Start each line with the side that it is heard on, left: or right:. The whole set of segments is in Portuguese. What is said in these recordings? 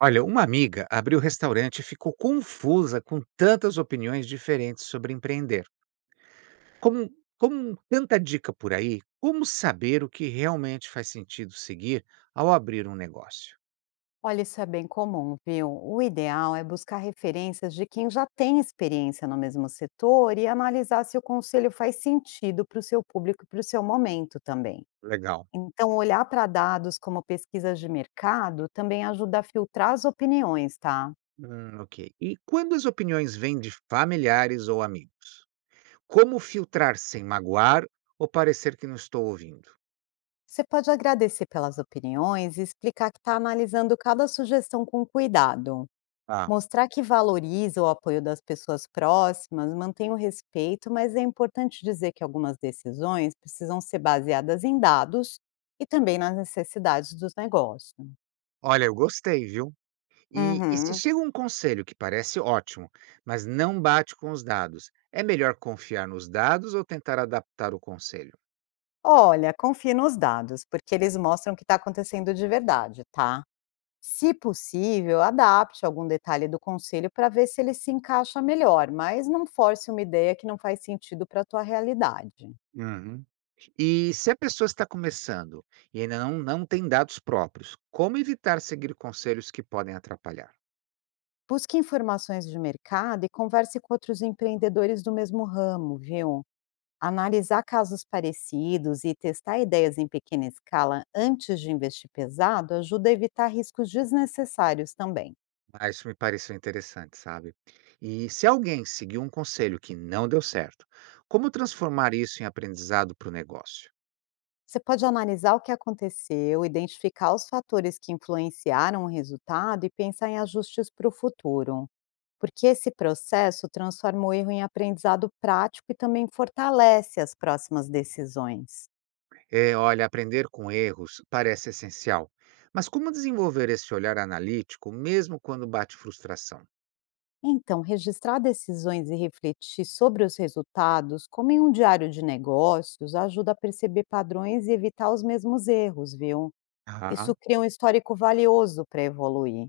right: Olha, uma amiga abriu restaurante e ficou confusa com tantas opiniões diferentes sobre empreender. Como, como tanta dica por aí, como saber o que realmente faz sentido seguir ao abrir um negócio?
left: Olha, isso é bem comum, viu? O ideal é buscar referências de quem já tem experiência no mesmo setor e analisar se o conselho faz sentido para o seu público e para o seu momento também.
right: Legal.
left: Então, olhar para dados como pesquisas de mercado também ajuda a filtrar as opiniões, tá?
right: Ok. E quando as opiniões vêm de familiares ou amigos? Como filtrar sem magoar ou parecer que não estou ouvindo?
left: Você pode agradecer pelas opiniões e explicar que está analisando cada sugestão com cuidado.
right: Ah,
left: Mostrar que valoriza o apoio das pessoas próximas, mantém o respeito, mas é importante dizer que algumas decisões precisam ser baseadas em dados e também nas necessidades dos negócios.
right: olha, eu gostei, viu? E se
left: Uhum.
right: chega um conselho que parece ótimo, mas não bate com os dados, é melhor confiar nos dados ou tentar adaptar o conselho?
left: Olha, confie nos dados, porque eles mostram o que está acontecendo de verdade, tá? Se possível, adapte algum detalhe do conselho para ver se ele se encaixa melhor, mas não force uma ideia que não faz sentido para a tua realidade.
right: Uhum. E se a pessoa está começando e ainda não tem dados próprios, como evitar seguir conselhos que podem atrapalhar?
left: Busque informações de mercado e converse com outros empreendedores do mesmo ramo, viu? Analisar casos parecidos e testar ideias em pequena escala antes de investir pesado ajuda a evitar riscos desnecessários também.
right: Ah, isso me pareceu interessante, sabe? E se alguém seguiu um conselho que não deu certo, como transformar isso em aprendizado para o negócio?
left: Você pode analisar o que aconteceu, identificar os fatores que influenciaram o resultado e pensar em ajustes para o futuro, porque esse processo transforma o erro em aprendizado prático e também fortalece as próximas decisões.
right: É, olha, aprender com erros parece essencial, mas como desenvolver esse olhar analítico mesmo quando bate frustração?
left: Então, registrar decisões e refletir sobre os resultados, como em um diário de negócios, ajuda a perceber padrões e evitar os mesmos erros, viu?
right: Ah,
left: Isso cria um histórico valioso para evoluir.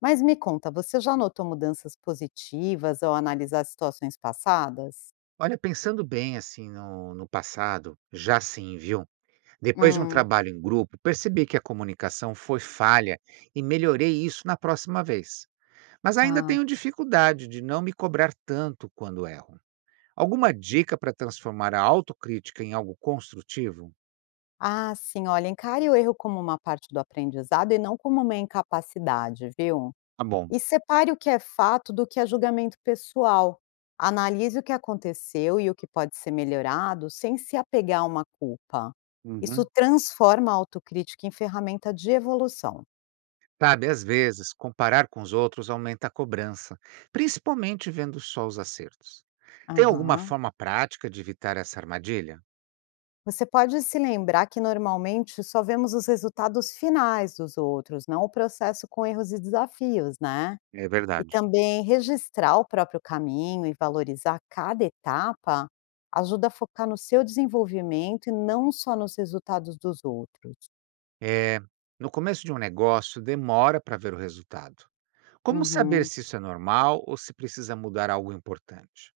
left: Mas me conta, você já notou mudanças positivas ao analisar situações passadas?
right: olha, pensando bem assim no passado, já sim, viu? Depois de um
left: Hum,
right: trabalho em grupo, percebi que a comunicação foi falha e melhorei isso na próxima vez. Mas ainda
left: tá.
right: tenho dificuldade de não me cobrar tanto quando erro. Alguma dica para transformar a autocrítica em algo construtivo?
left: Ah, sim, olha, encare o erro como uma parte do aprendizado e não como uma incapacidade, viu?
right: Tá bom.
left: E separe o que é fato do que é julgamento pessoal. Analise o que aconteceu e o que pode ser melhorado sem se apegar a uma culpa. Isso
right: Uhum.
left: transforma a autocrítica em ferramenta de evolução.
right: Sabe, às vezes, comparar com os outros aumenta a cobrança, principalmente vendo só os acertos. Tem alguma
left: Aham.
right: forma prática de evitar essa armadilha?
left: Você pode se lembrar que normalmente só vemos os resultados finais dos outros, não o processo com erros e desafios, né?
right: É
left: E
right: verdade.
left: também registrar o próprio caminho e valorizar cada etapa ajuda a focar no seu desenvolvimento e não só nos resultados dos outros.
right: É, no começo de um negócio, demora para ver o resultado. Como saber
left: Uhum.
right: se isso é normal ou se precisa mudar algo importante?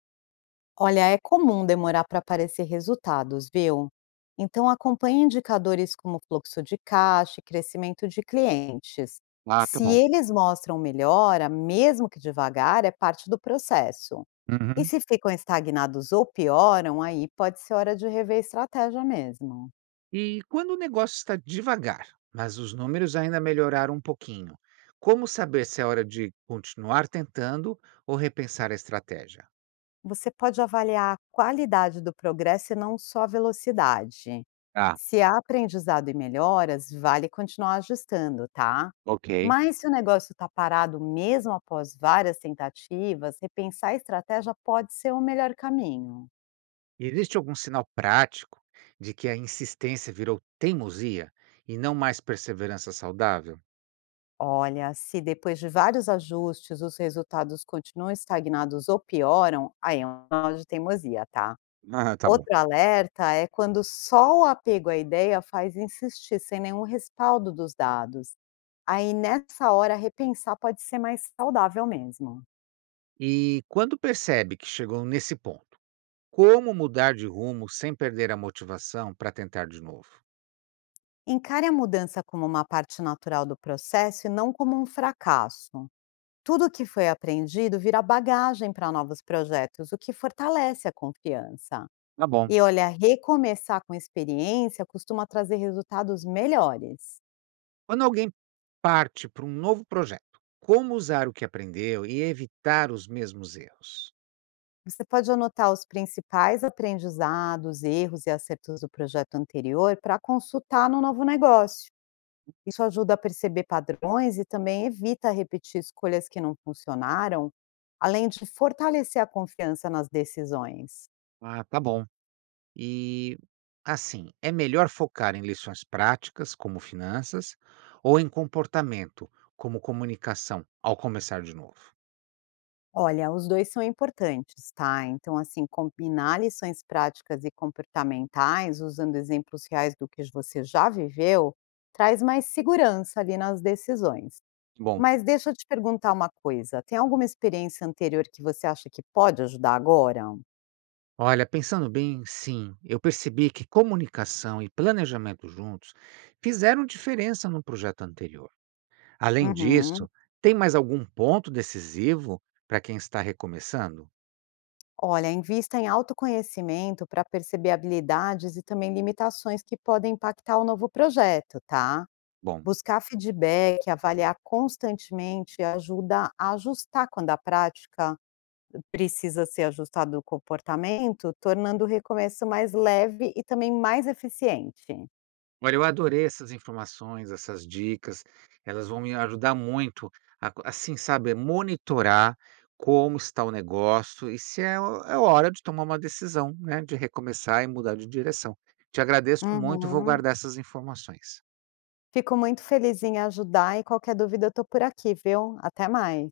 left: Olha, é comum demorar para aparecer resultados, viu? Então acompanhe indicadores como fluxo de caixa e crescimento de clientes.
right: Ah, tá
left: Se
right: bom.
left: eles mostram melhora, mesmo que devagar, é parte do processo. E
right: Uhum.
left: se ficam estagnados ou pioram, aí pode ser hora de rever a estratégia mesmo.
right: E quando o negócio está devagar, mas os números ainda melhoraram um pouquinho, como saber se é hora de continuar tentando ou repensar a estratégia?
left: Você pode avaliar a qualidade do progresso e não só a velocidade.
right: Ah,
left: Se há aprendizado e melhoras, vale continuar ajustando, tá?
right: ok.
left: Mas se o negócio está parado mesmo após várias tentativas, repensar a estratégia pode ser o melhor caminho.
right: E existe algum sinal prático de que a insistência virou teimosia e não mais perseverança saudável?
left: Olha, se depois de vários ajustes os resultados continuam estagnados ou pioram, aí é um sinal de teimosia, tá?
right: Ah, tá bom.
left: Outro alerta é quando só o apego à ideia faz insistir sem nenhum respaldo dos dados. Aí, nessa hora, repensar pode ser mais saudável mesmo.
right: E quando percebe que chegou nesse ponto, como mudar de rumo sem perder a motivação para tentar de novo?
left: Encare a mudança como uma parte natural do processo e não como um fracasso. Tudo que foi aprendido vira bagagem para novos projetos, o que fortalece a confiança.
right: Tá bom.
left: E olha, recomeçar com experiência costuma trazer resultados melhores.
right: Quando alguém parte para um novo projeto, como usar o que aprendeu e evitar os mesmos erros?
left: Você pode anotar os principais aprendizados, erros e acertos do projeto anterior para consultar no novo negócio. Isso ajuda a perceber padrões e também evita repetir escolhas que não funcionaram, além de fortalecer a confiança nas decisões.
right: Ah, tá bom. E, assim, é melhor focar em lições práticas, como finanças, ou em comportamento, como comunicação, ao começar de novo?
left: Olha, os dois são importantes, tá? Então, assim, combinar lições práticas e comportamentais, usando exemplos reais do que você já viveu, traz mais segurança ali nas decisões.
right: Bom,
left: Mas deixa eu te perguntar uma coisa, tem alguma experiência anterior que você acha que pode ajudar agora?
right: olha, pensando bem, sim, eu percebi que comunicação e planejamento juntos fizeram diferença no projeto anterior. Além
left: Uhum.
right: disso, tem mais algum ponto decisivo para quem está recomeçando?
left: Olha, invista em autoconhecimento para perceber habilidades e também limitações que podem impactar o novo projeto, tá?
right: Bom.
left: Buscar feedback, avaliar constantemente ajuda a ajustar quando a prática precisa ser ajustada o comportamento, tornando o recomeço mais leve e também mais eficiente.
right: Olha, eu adorei essas informações, essas dicas. Elas vão me ajudar muito a, assim, sabe, monitorar como está o negócio e se é, é hora de tomar uma decisão, né, de recomeçar e mudar de direção. Te agradeço muito, vou
left: Uhum.
right: guardar essas informações.
left: Fico muito feliz em ajudar e qualquer dúvida eu tô por aqui, viu? Até mais.